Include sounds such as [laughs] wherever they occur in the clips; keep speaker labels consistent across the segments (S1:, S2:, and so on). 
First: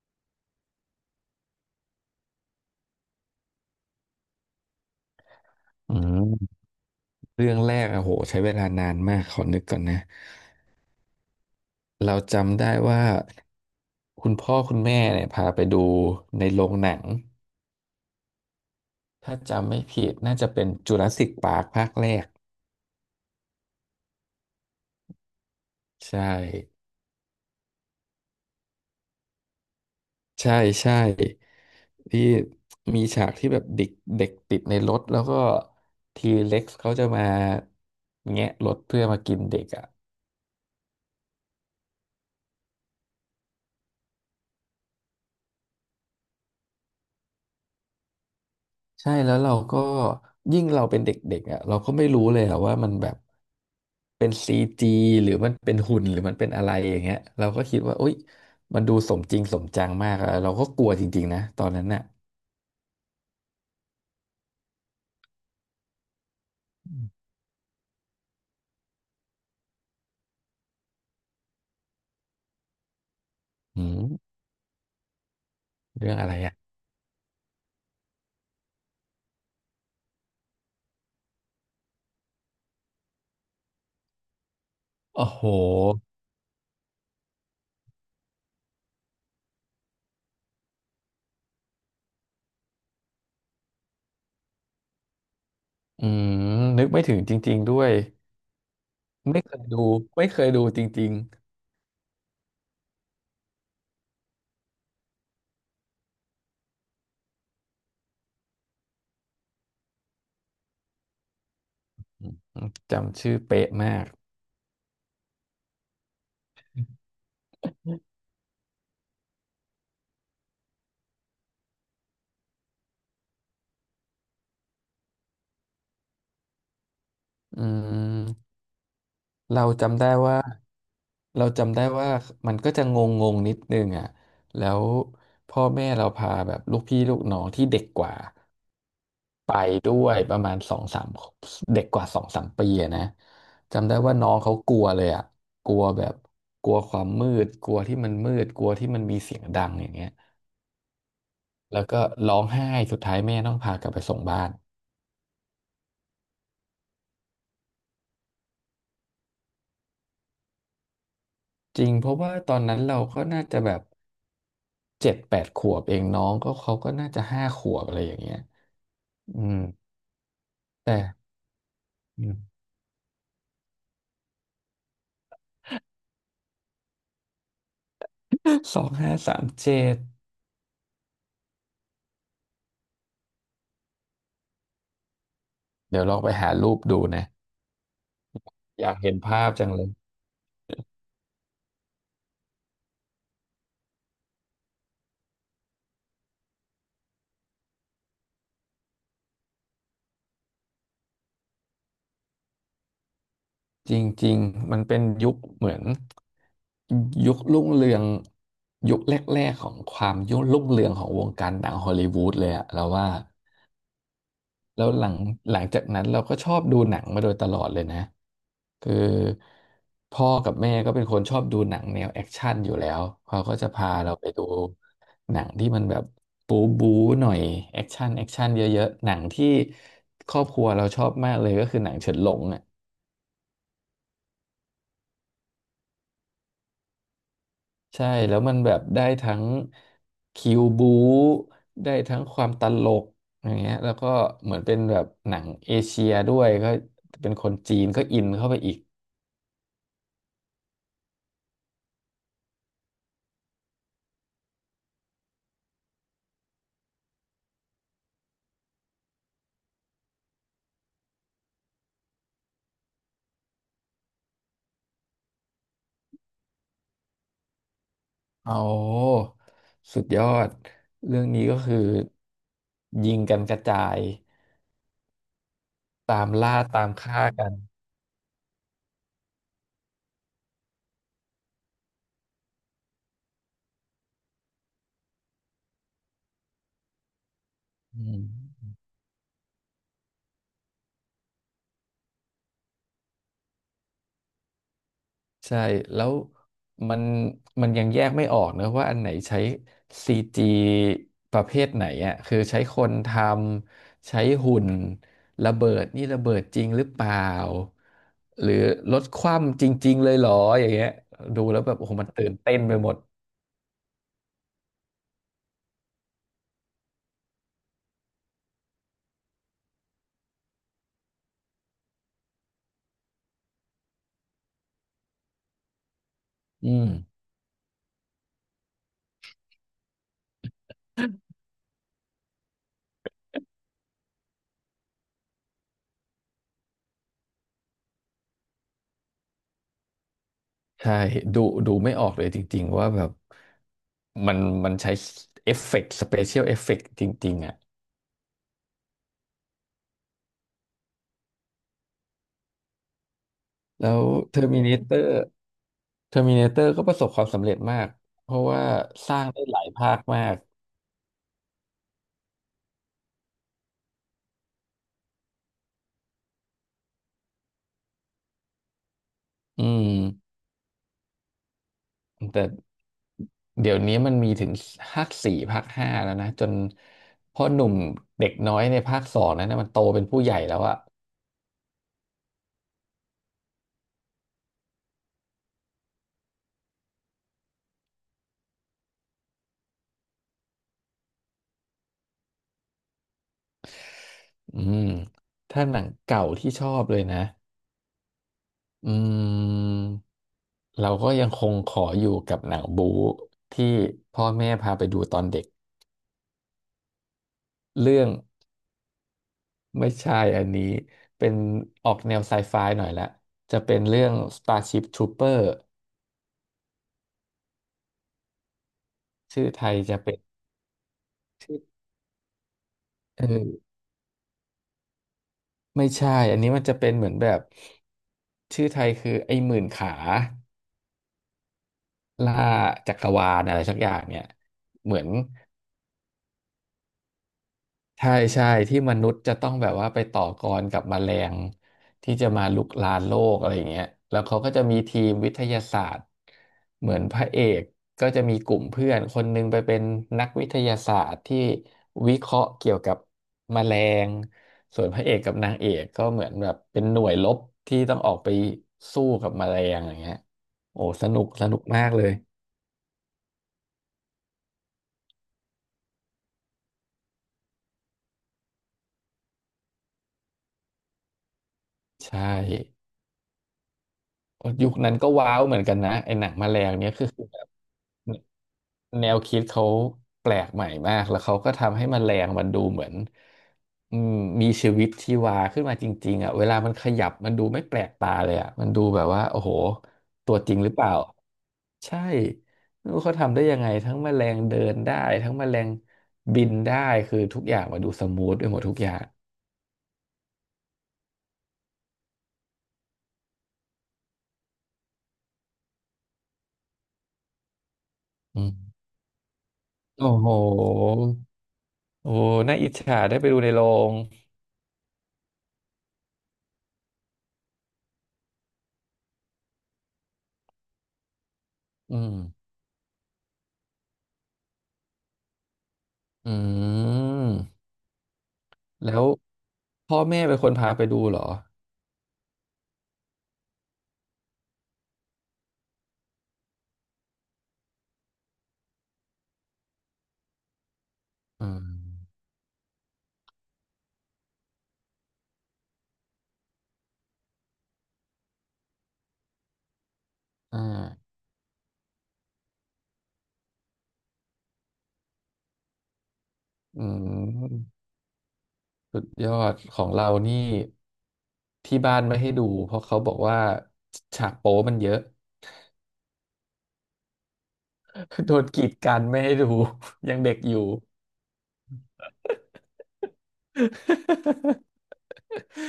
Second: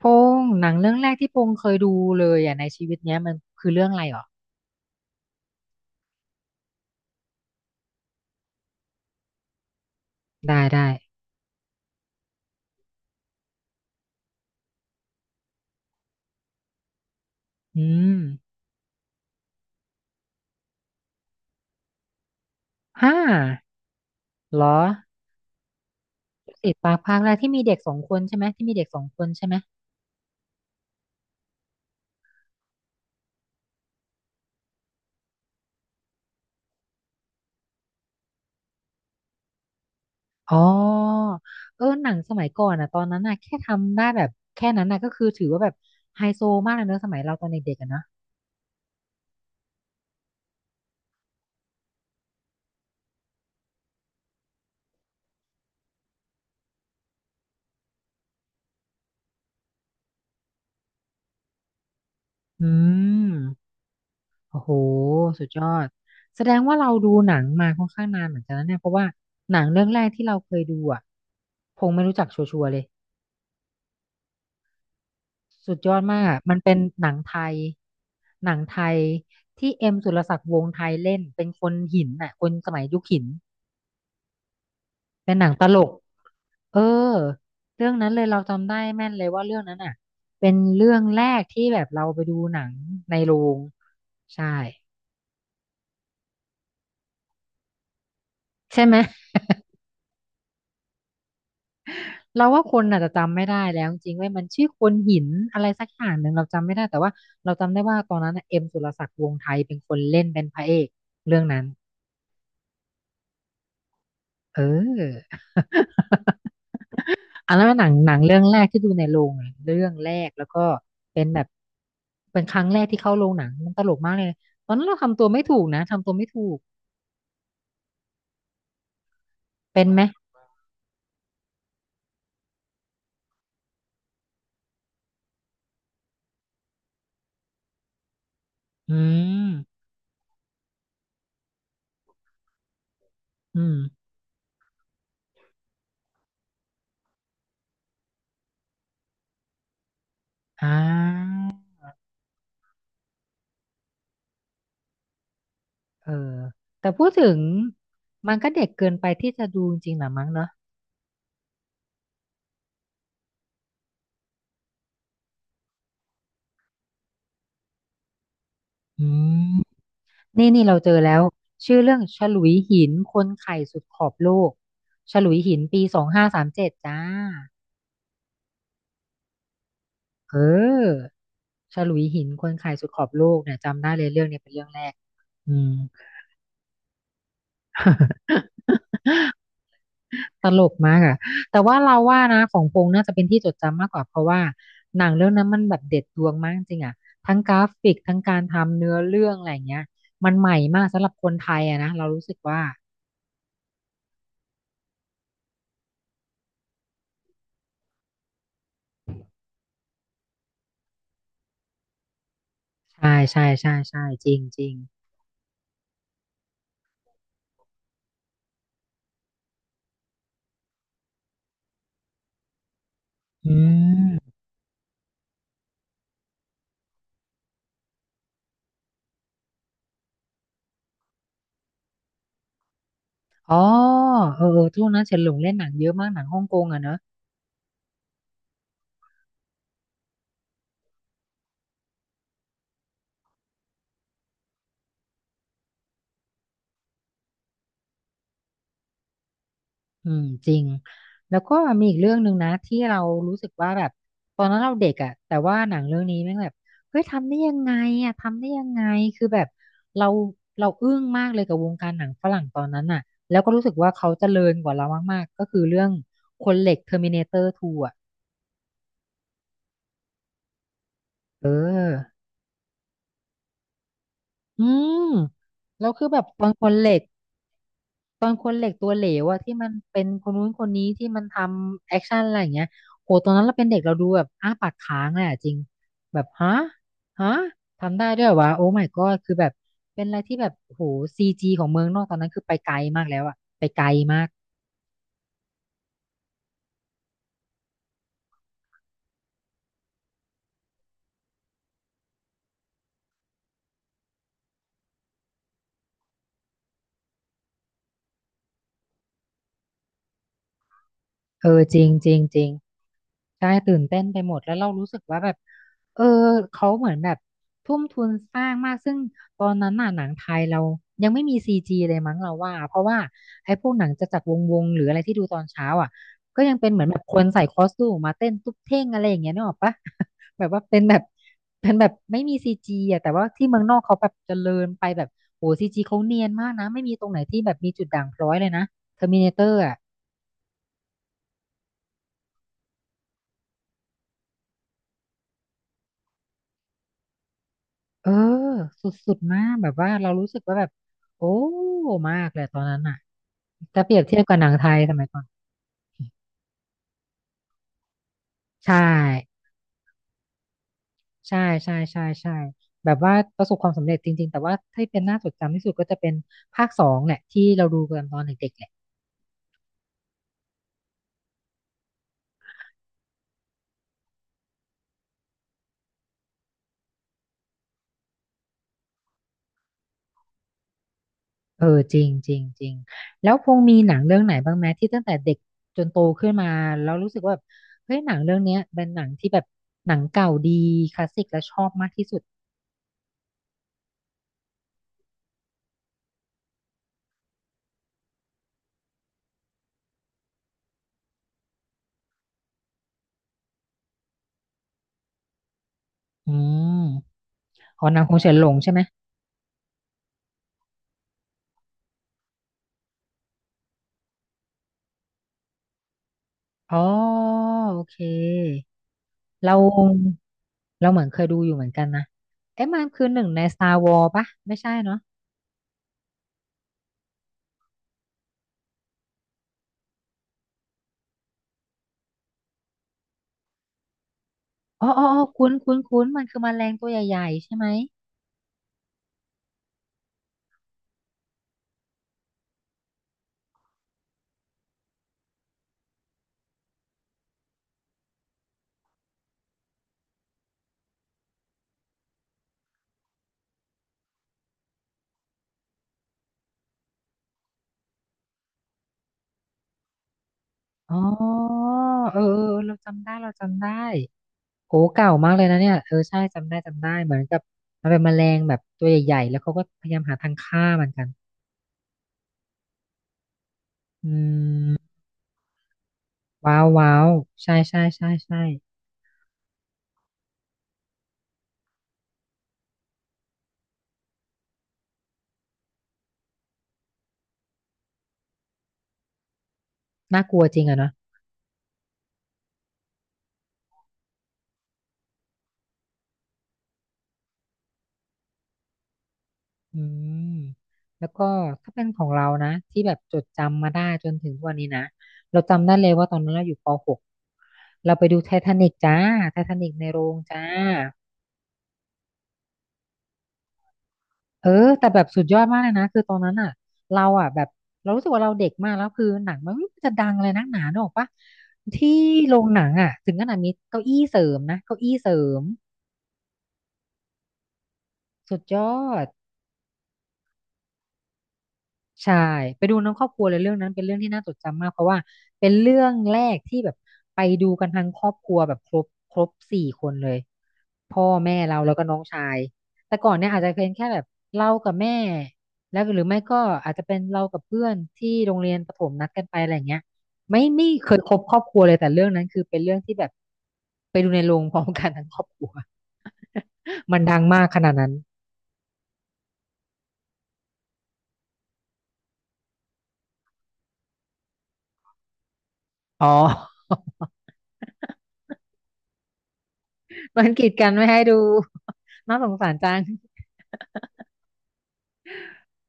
S1: พงษ์หนังเรื่องแรกที่พงษ์เคยดูเลยอ่ะในชีวิตเนี้ยมันคือเรื่องอะไรหรอ
S2: อืมเรื่องแรกอะโหใช้เวลานานมากขอนึกก่อนนะ
S1: ได้ได้
S2: เราจำได้ว่าคุณพ่อคุณแม่เนี่ยพาไปดูในโรงหนัง
S1: อืม
S2: ถ้าจำไม่ผิดน่าจะเป็นจูราสสิกปาร์คภาคแรก
S1: ห้าเหรอ
S2: ใช่
S1: ติดปากภาคแรกที่มีเด็กสองคนใช่ไหมที่มีเด็กสองคนใช่ไหม
S2: ใช่ใช่ที่มีฉากที่แบบเด็กเด็กติดในรถแล้วก็ทีเล็กซ์เขาจะมาแงะรถเพื่อมากินเด็กอะ
S1: อ๋อเออหนังสมัยก่อนอ่ะตอนนั้นอ่ะแค่ทำได้แบบแค่นั้นน่ะก็คือถือว่าแบบไฮโซมากเลยเนอะสมัยเราตอนเด็กๆอ่ะเนอะ
S2: ใช่แล้วเราก็ยิ่งเราเป็นเด็กๆอ่ะเราก็ไม่รู้เลยอ่ะว่ามันแบบเป็นซีจีหรือมันเป็นหุ่นหรือมันเป็นอะไรอย่างเงี้ยเราก็คิดว่าอุ๊ยมันดูสมจริงสมจังมากอะเราก็กลัวจริงๆนะตอนนั้นน่ะ
S1: อืมโอ้โหสุดยอดแสดงว่าเราดูหนังมาค่อนข้างนานเหมือนกันนะเนี่ยเพราะว่าหนังเรื่องแรกที่เราเคยดูอ่ะพงษ์ไม่รู้จักชัวร์ๆเลย
S2: อืม
S1: สุดยอด
S2: เรื่อง
S1: มาก
S2: อะไร
S1: อะ
S2: อ่ะ
S1: มันเป็นหนังไทยหนังไทยที่เอ็มสุรศักดิ์วงศ์ไทยเล่นเป็นคนหินน่ะคนสมัยยุคหิน
S2: โอ้
S1: เป็น
S2: โห
S1: หนังตลกเออเรื่องนั้นเลยเราจำได้แม่นเลยว่าเรื่องนั้นอ่ะ เป็นเรื่องแรกที่แบบเราไปดูหนังในโรงใช่
S2: อืมนึกไม่ถึงจริงๆด้วย
S1: ใช่ไหม
S2: ไม่เคยดูไม่เคยดูจริง
S1: เราว่าคนอาจจะจำไม่ได้แล้วจริงๆเว้ยมันชื่อคนหินอะไรสักอย่างหนึ่งเราจำไม่ได้แต่ว่าเราจำได้ว่าตอนนั้นน่ะเอ็มสุรศักดิ์วงศ์ไทยเป็นคนเล่นเป็นพระเอกเรื่องนั้น
S2: ๆอืมจำชื่อเป๊ะมาก
S1: เออ อันนั้นเป็นหนังหนังเรื่องแรกที่ดูในโรงอะเรื่องแรกแล้วก็เป็นแบบเป็นครั้งแรกที่เข้าโรงหนังมันตลกมากเลยตอนนั้นเราทำตัวไม่ถูกนะทำตัวไม่ถูก
S2: อืมเรา
S1: เป็นไห
S2: จำ
S1: ม
S2: ได้ว่า เราจำได้ว่ามันก็จะงงงงนิดนึงอ่ะแล้วพ่อแม่เราพาแบบลูกพี่ลูกน้องที่เด็กกว่า
S1: อืม
S2: ไปด้วยประมาณสองสามเด็กกว่า2-3 ปีอะนะ
S1: อืม
S2: จำได้ว่าน้องเขากลัวเลยอ่ะกลัวแบบกลัวความมืดกลัวที่มันมืดกลัวที่มันมีเสียงดังอย่างเงี้ย
S1: อ่า
S2: แล้วก็ร้องไห้สุดท้ายแม่ต้องพากลับไปส่งบ้าน
S1: เออแต่พูดถึงมันก็เด็กเกินไปที่จะดูจริงๆหรอมั้งเนอะ
S2: จริงเพราะว่าตอนนั้นเราก็น่าจะแบบ7-8 ขวบเองน้องก็เขาก็น่าจะ5 ขวบอะไรอย่างเงี้ย
S1: อื
S2: อื
S1: ม
S2: ม
S1: นี่นี่เราเจ
S2: แต่
S1: อแล้วชื่อเรื่องฉลุยหินคนไข่สุดขอบโลกฉลุยหินปีสองห้าสามเจ็ดจ้า
S2: 2537
S1: เออ ฉลุยหินคนขายสุดขอบโลกเนี่ยจำได้เลยเรื่องเนี้ยเป็นเรื่องแรกอืม
S2: เดี๋ยวลองไปหารูปดูนะ
S1: [laughs]
S2: อยากเห็นภาพจังเลย
S1: ตลกมากอะแต่ว่าเราว่านะของพงษ์น่าจะเป็นที่จดจำมากกว่าเพราะว่าหนังเรื่องนั้นมันแบบเด็ดดวงมากจริงอะทั้งกราฟิกทั้งการทำเนื้อเรื่องอะไรอย่างเงี้ยมันใหม่มากสำหรับคนไทยอะนะเรารู้สึกว่า
S2: จริงๆมันเป็นยุคเหมือนยุครุ่งเรืองยุคแรกๆของความยุครุ่งเรืองของวงการหนังฮอลลีวูดเลยอะเราว่า
S1: ใช่ใช่ใช่ใช่จริงจริง
S2: แล้วหลังจากนั้นเราก็ชอบดูหนังมาโดยตลอดเลยนะคือพ่อกับแม่ก็เป็นคนชอบดูหนังแนวแอคชั่นอยู่แล้วเขา
S1: อื
S2: ก็จะพาเราไป
S1: ม
S2: ดูหนังที่มันแบบบู๊บู๊หน่อยแอคชั่นแอคชั่นเยอะๆหนังที่ครอบครัวเราชอบมากเลยก็คือหนังเฉินหลงอ่ะ
S1: อ๋อเออเออช่วงนั้นเฉินหลงเล่นหนังเยอะมากหนังฮ่องกงอะเนอะ
S2: ใช่แล้วมันแบบได้ทั้งคิวบูได้ทั้งความตลกอย่างเงี้ยแล้วก็เหมือนเป็นแบบหนังเอเชียด้วยก็เป็นคนจีนก็อินเข้าไปอีก
S1: อืมจริงแล้วก็มีอีกเรื่องหนึ่งนะที่เรารู้สึกว่าแบบตอนนั้นเราเด็กอ่ะแต่ว่าหนังเรื่องนี้แม่งแบบเฮ้ยทำได้ยังไงอ่ะทำได้ยังไงคือแบบเราเราอึ้งมากเลยกับวงการหนังฝรั่งตอนนั้นอ่ะแล้วก็รู้สึกว่าเขาเจริญกว่าเรามากๆก็คือเรื่องคนเหล็ก Terminator 2อ่ะ
S2: เอาสุดยอดเรื่องนี้
S1: เอ
S2: ก็คือ
S1: อ
S2: ยิงกันกระจาย
S1: อืมแล้วคือแบ
S2: ตา
S1: บ
S2: ม
S1: ตอน
S2: ล่า
S1: คนเห
S2: ตาม
S1: ล็ก
S2: ฆ่ากัน
S1: ตอนคนเหล็กตัวเหลวอะที่มันเป็นคนนู้นคนนี้ที่มันทำแอคชั่นอะไรอย่างเงี้ยโหตอนนั้นเราเป็นเด็กเราดูแบบอ้าปากค้างเลยอะจริงแบบฮะฮะทำ
S2: อื
S1: ได้ด้วยเหรอวะโอ้
S2: ม
S1: my god คือแบบเป็นอะไรที่แบบโหซีจีของเมืองนอกตอนนั้นคือไปไกลมากแล้วอะไปไกลมาก
S2: ใช่แล้วมันมันยังแยกไม่ออกนะว่าอันไหนใช้ซีจีประเภทไหนอ่ะคือใช้คนใช้หุ่นระเบิดนี่ระเบิดจริงหรือเปล่าหรือรถคว่ำจริงๆเลยเหรออย่างเงี้ยดู
S1: เออ
S2: แล้วแบบ
S1: จริ
S2: โอ้
S1: ง
S2: โห
S1: จ
S2: มัน
S1: ริง
S2: ตื่น
S1: จริง
S2: เต้นไปหมด
S1: ใช่ตื่นเต้นไปหมดแล้วเรารู้สึกว่าแบบเออเขาเหมือนแบบทุ่มทุนสร้างมากซึ่งตอนนั้นน่ะหนังไทยเรายังไม่มีซีจีเลยมั้งเราว่าเพราะว่าไอ้พวกหนังจะจักรวงวงหรืออะไรที่ดูตอนเช้าอ่ะก็ยังเป็น
S2: อื
S1: เหมือ
S2: ม
S1: นแบบคนใส่คอสตูมมาเต้นตุ๊บเท่งอะไรอย่างเงี้ยนึกออกปะ [laughs] แบบว่าเป็นแบบเป็นแบบไม่มีซีจีอ่ะแต่ว่าที่เมืองนอกเขาแบบเจริญไปแบบโหซีจีเขาเนียนมากนะไม่มีตรงไหนที่แบบมีจุดด่างพร้อยเลยนะเทอร์มินาเตอร์
S2: ใช่ดูดูไม่ออกเลยจริงๆว่าแบบ มันมันใช้เอฟเฟกต์สเปเชียลเอฟเฟกต์จริงๆอ่ะ
S1: เออสุดๆมากแบบว่าเรารู้สึกว่าแบบโอ้มากเลยตอนนั้นอ่ะถ้า
S2: แล้
S1: เปรียบ
S2: ว
S1: เทียบกั
S2: เท
S1: บ
S2: อ
S1: หนั
S2: ร์
S1: ง
S2: มิ
S1: ไท
S2: น
S1: ย
S2: t เต
S1: ส
S2: อ
S1: มัย
S2: ร์
S1: ก่อน
S2: เทอร์มินเตอร์ก็ประสบความสำเร็จมากเพราะว่า
S1: ใช่
S2: สร้างได้หลายภาคมาก
S1: ใช่ใช่ใช่ใช่แบบว่าประสบความสำเร็จจริงๆแต่ว่าที่เป็นน่าจดจำที่สุดก็จะเป็นภาคสองแหละที่เราดูกันตอนเด็กๆแหละ
S2: อืมแต่เดี๋ยวนี้มันมีถึงภาคสี่ภาคห้าแล้วนะจนพ่อหนุ่มเด็กน้อยในภาคสองนั้นนะมันโตเป็นผู้ใหญ่แล้วอะ
S1: เออจริงจริงจริงแล้วพงมีหนังเรื่องไหนบ้างไหมที่ตั้งแต่เด็กจนโตขึ้นมาแล้วรู้สึกว่าแบบเฮ้ยหนังเรื่องเนี้ยเป็นหนังที่แบบหนังเก่าดีคลาสสิกและชอบมากที่สุด
S2: อืมถ้าหนังเก่าที่ชอบเลยนะ อืมเราก็ยังคงขออยู่กับหนังบู๊ที่พ่อแม่พาไปดูตอนเด็ก
S1: อืมอ๋อห
S2: เรื่
S1: นัง
S2: อง
S1: คงเฉินหลงใช่ไหม
S2: ไม่ใช่อันนี้เป็นออกแนวไซไฟหน่อยละจะเป็นเรื่อง Starship Trooper
S1: อ๋อโอเค
S2: ชื่อ
S1: เรา
S2: ไทยจะเป็น
S1: เราเหมือนเคยดูอ
S2: ชื่
S1: ยู่
S2: อ
S1: เหมือนกันนะเอ๊ะมันคือห
S2: เ
S1: นึ่งใน
S2: ออ
S1: Star Wars ปะไม่ใช่เนาะ
S2: ไม่ใช่อันนี้มันจะเป็นเหมือนแบบชื่อไทยคือไอ้หมื่นขาล่าจักรวาลอะไรสักอย่างเนี่ย
S1: อ๋อ
S2: เหมื
S1: อ๋
S2: อ
S1: อ
S2: น
S1: อ๋อคุ้นคุ้นคุ้นมันคือแมลงตัวใหญ่ๆใช่ไหม
S2: ใช่ใช่ที่มนุษย์จะต้องแบบว่าไปต่อกรกับแมลงที่จะมารุกรานโลกอะไรอย่างเงี้ยแล้วเขาก็จะมีทีมวิทยาศาสตร์เหมือนพระเอกก็จะมีกลุ่มเพื่อนคนหนึงไปเป็นนักวิทยาศาสตร์ที่วิเคราะห์เกี่ยวกับแมลงส่วนพระเอกกับนางเอกก็เหมือนแบบเป็นหน่วยรบที่ต้องออกไปสู้กับแมลงอย่างเงี้ยโอ้
S1: อ๋
S2: สนุกส
S1: อเออ
S2: นุกมากเลย
S1: เออเออเราจำได้โอ้เก่ามากเลยนะเนี่ยเออใช่จำได้เหมือนกับมันเป็นแมลงแบบตัวใหญ่ๆแล้วเขาก็พยายามหาทางฆ่ามันกัน
S2: ใช่
S1: อื
S2: ยุ
S1: ม
S2: คนั้นก็ว้าวเหมือนกันนะไอ้หนังแมล
S1: ว้าว
S2: งเนี้ย
S1: ว้า
S2: คือ
S1: ว
S2: แบ
S1: ใช่ใช่ใช่
S2: บ
S1: ใช่
S2: แนวคิดเขาแปลกใหม่มากแล้วเขาก็ทำให้แมลงมันดูเหมือนอืมมีชีวิตชีวาขึ้นมาจริงๆอ่ะเวลามันขยับมันดูไม่แปลกตาเลยอ่ะมันดูแบบว่าโอ้โห
S1: น่าก
S2: ตัว
S1: ลัว
S2: จ
S1: จ
S2: ริง
S1: ริง
S2: หรือ
S1: อะ
S2: เป
S1: เนาะ
S2: ล่าใช่ไม่รู้เขาทำได้ยังไงทั้งแมลงเดินได้ทั้งแมลงบินได้คือทุกอย่างมาดูสมูทไปหมดทุกอย่าง
S1: อืมแล้วก็ถ้าเป็นของเรานะที่แบบจดจำมาได้จนถึงทุกวันนี้นะเราจำได้เลยว่าตอนนั้นเราอยู่ป.6เราไปดูไท
S2: อื
S1: ทา
S2: ม
S1: นิกจ้าไททานิกในโร
S2: โอ้
S1: ง
S2: โห
S1: จ้า
S2: โอ้โหน่าอิจฉาได้ไปดูในโรง
S1: เออแต่แบบสุดยอดมากเลยนะคือตอนนั้นอ่ะเราอ่ะแบบเรารู้สึกว่าเราเด็กมากแล้วคือหนังมันไม่รู้จะดังอะไรนักหนาเนกออกปะที่
S2: อืม
S1: โรงหนังอ่ะถึงขนาดมีเก้าอี้เสริมนะเก้าอี้เสริม
S2: อืม
S1: สุดยอ
S2: แล้ว
S1: ด
S2: พ่อแม่เป็นคนพาไปดูเหรอ
S1: ใช่ไปดูน้ำครอบครัวเลยเรื่องนั้นเป็นเรื่องที่น่าจดจำมากเพราะว่าเป็นเรื่องแรกที่แบบไปดูกันทั้งครอบครัวแบบครบ4คนเลยพ่อแม่
S2: อื
S1: เรา
S2: ม
S1: แล้วก็น้องชายแต่ก่อนเนี่ยอาจจะเป็นแค่แบบเรากับแม่แล้วหรือไม่ก็อาจจะเป็นเรากับเพื่อนที่โรงเรียนประถมนัดกันไปอะไรอย่างเงี้ยไม่
S2: อ่า
S1: ไม่เคยครบครอบครัวเลยแต่เรื่องนั้นคือเป็นเรื่องที่แบบไปดูในโรงพร้อมกันทั้งครอบครัว
S2: อื
S1: [laughs] มันดังมากขนาด
S2: ม
S1: นั้น
S2: สุดยอดของเรานี่ที่บ้านไม่ให้ดูเพราะเขาบอกว่าฉากโป๊มันเยอะ
S1: อ๋อ
S2: [laughs] โดนกีดกันไม่ให้ดู [laughs] ยัง
S1: มัน
S2: เด็ก
S1: กีด
S2: อยู่
S1: กันไม่ให้ดู [laughs] น่าสงสารจัง
S2: [laughs]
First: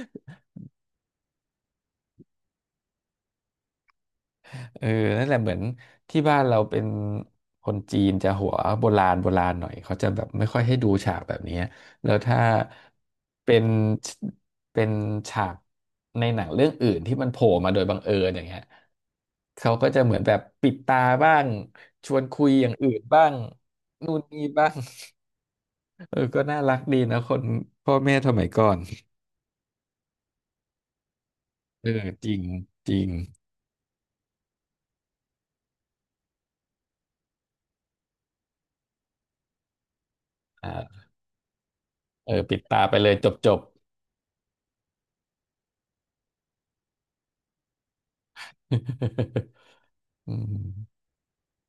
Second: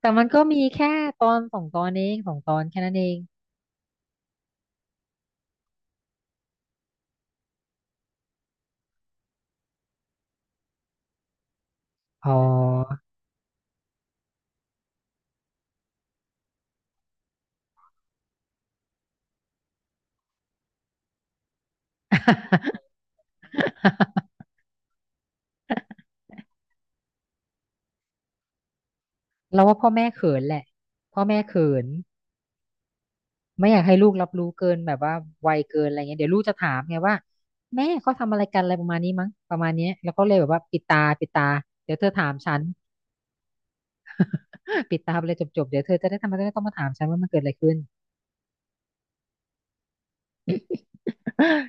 S1: แต่มันก็มีแค่ตอนสองตอนเองสองตอนแค่นั้นเอง
S2: เออนั่นแหละเหมือนที่บ้านเราเป็นคนจีนจะหัวโบราณโบราณหน่อยเขาจะแบบไม่ค่อยให้ดูฉากแบบนี้แล้ว
S1: อ๋อ
S2: ถ้าเป็นเป็นฉากในหนังเรื่องอื่นที่มันโผล่มาโดยบังเอิญอย่างเงี้ยเขาก็จะเหมือนแบบปิดตาบ้างชวนคุยอย่างอื่นบ้างนู่นนี่
S1: [laughs]
S2: บ้างเออก็น่ารักดีนะคนพ่อแม่สมัยก่อน
S1: เราว่าพ่อแม่เขินแหละพ่อแม่เขิน
S2: เออจริงจริง
S1: ไม่อยากให้ลูกรับรู้เกินแบบว่าไวเกินอะไรเงี้ยเดี๋ยวลูกจะถามไงว่าแม่เขาทำอะไรกันอะไรประมาณนี้มั้งประมาณเนี้ยแล้วก็เลยแบบว่าปิดตา
S2: อ่า
S1: ปิดตาเดี๋ยวเธอถา
S2: เอ
S1: ม
S2: อ
S1: ฉั
S2: ปิ
S1: น
S2: ดตาไปเลยจบจบ
S1: [laughs] ปิดตาไปเลยจบเดี๋ยวเธอจะได้ทำไมจะได้ต้องมาถามฉันว่ามันเกิดอะไรขึ้น
S2: [laughs] อืม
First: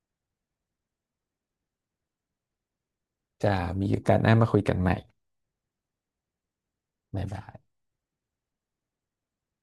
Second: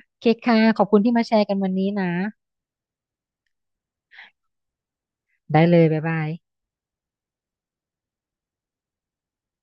S1: โอเคค่ะขอบคุณที่มาแชร์กันวันนี้นะ
S2: จะมีโอกาสหน้ามาคุยกันใหม่
S1: ได้เลยบ๊ายบาย
S2: บ๊ายบาย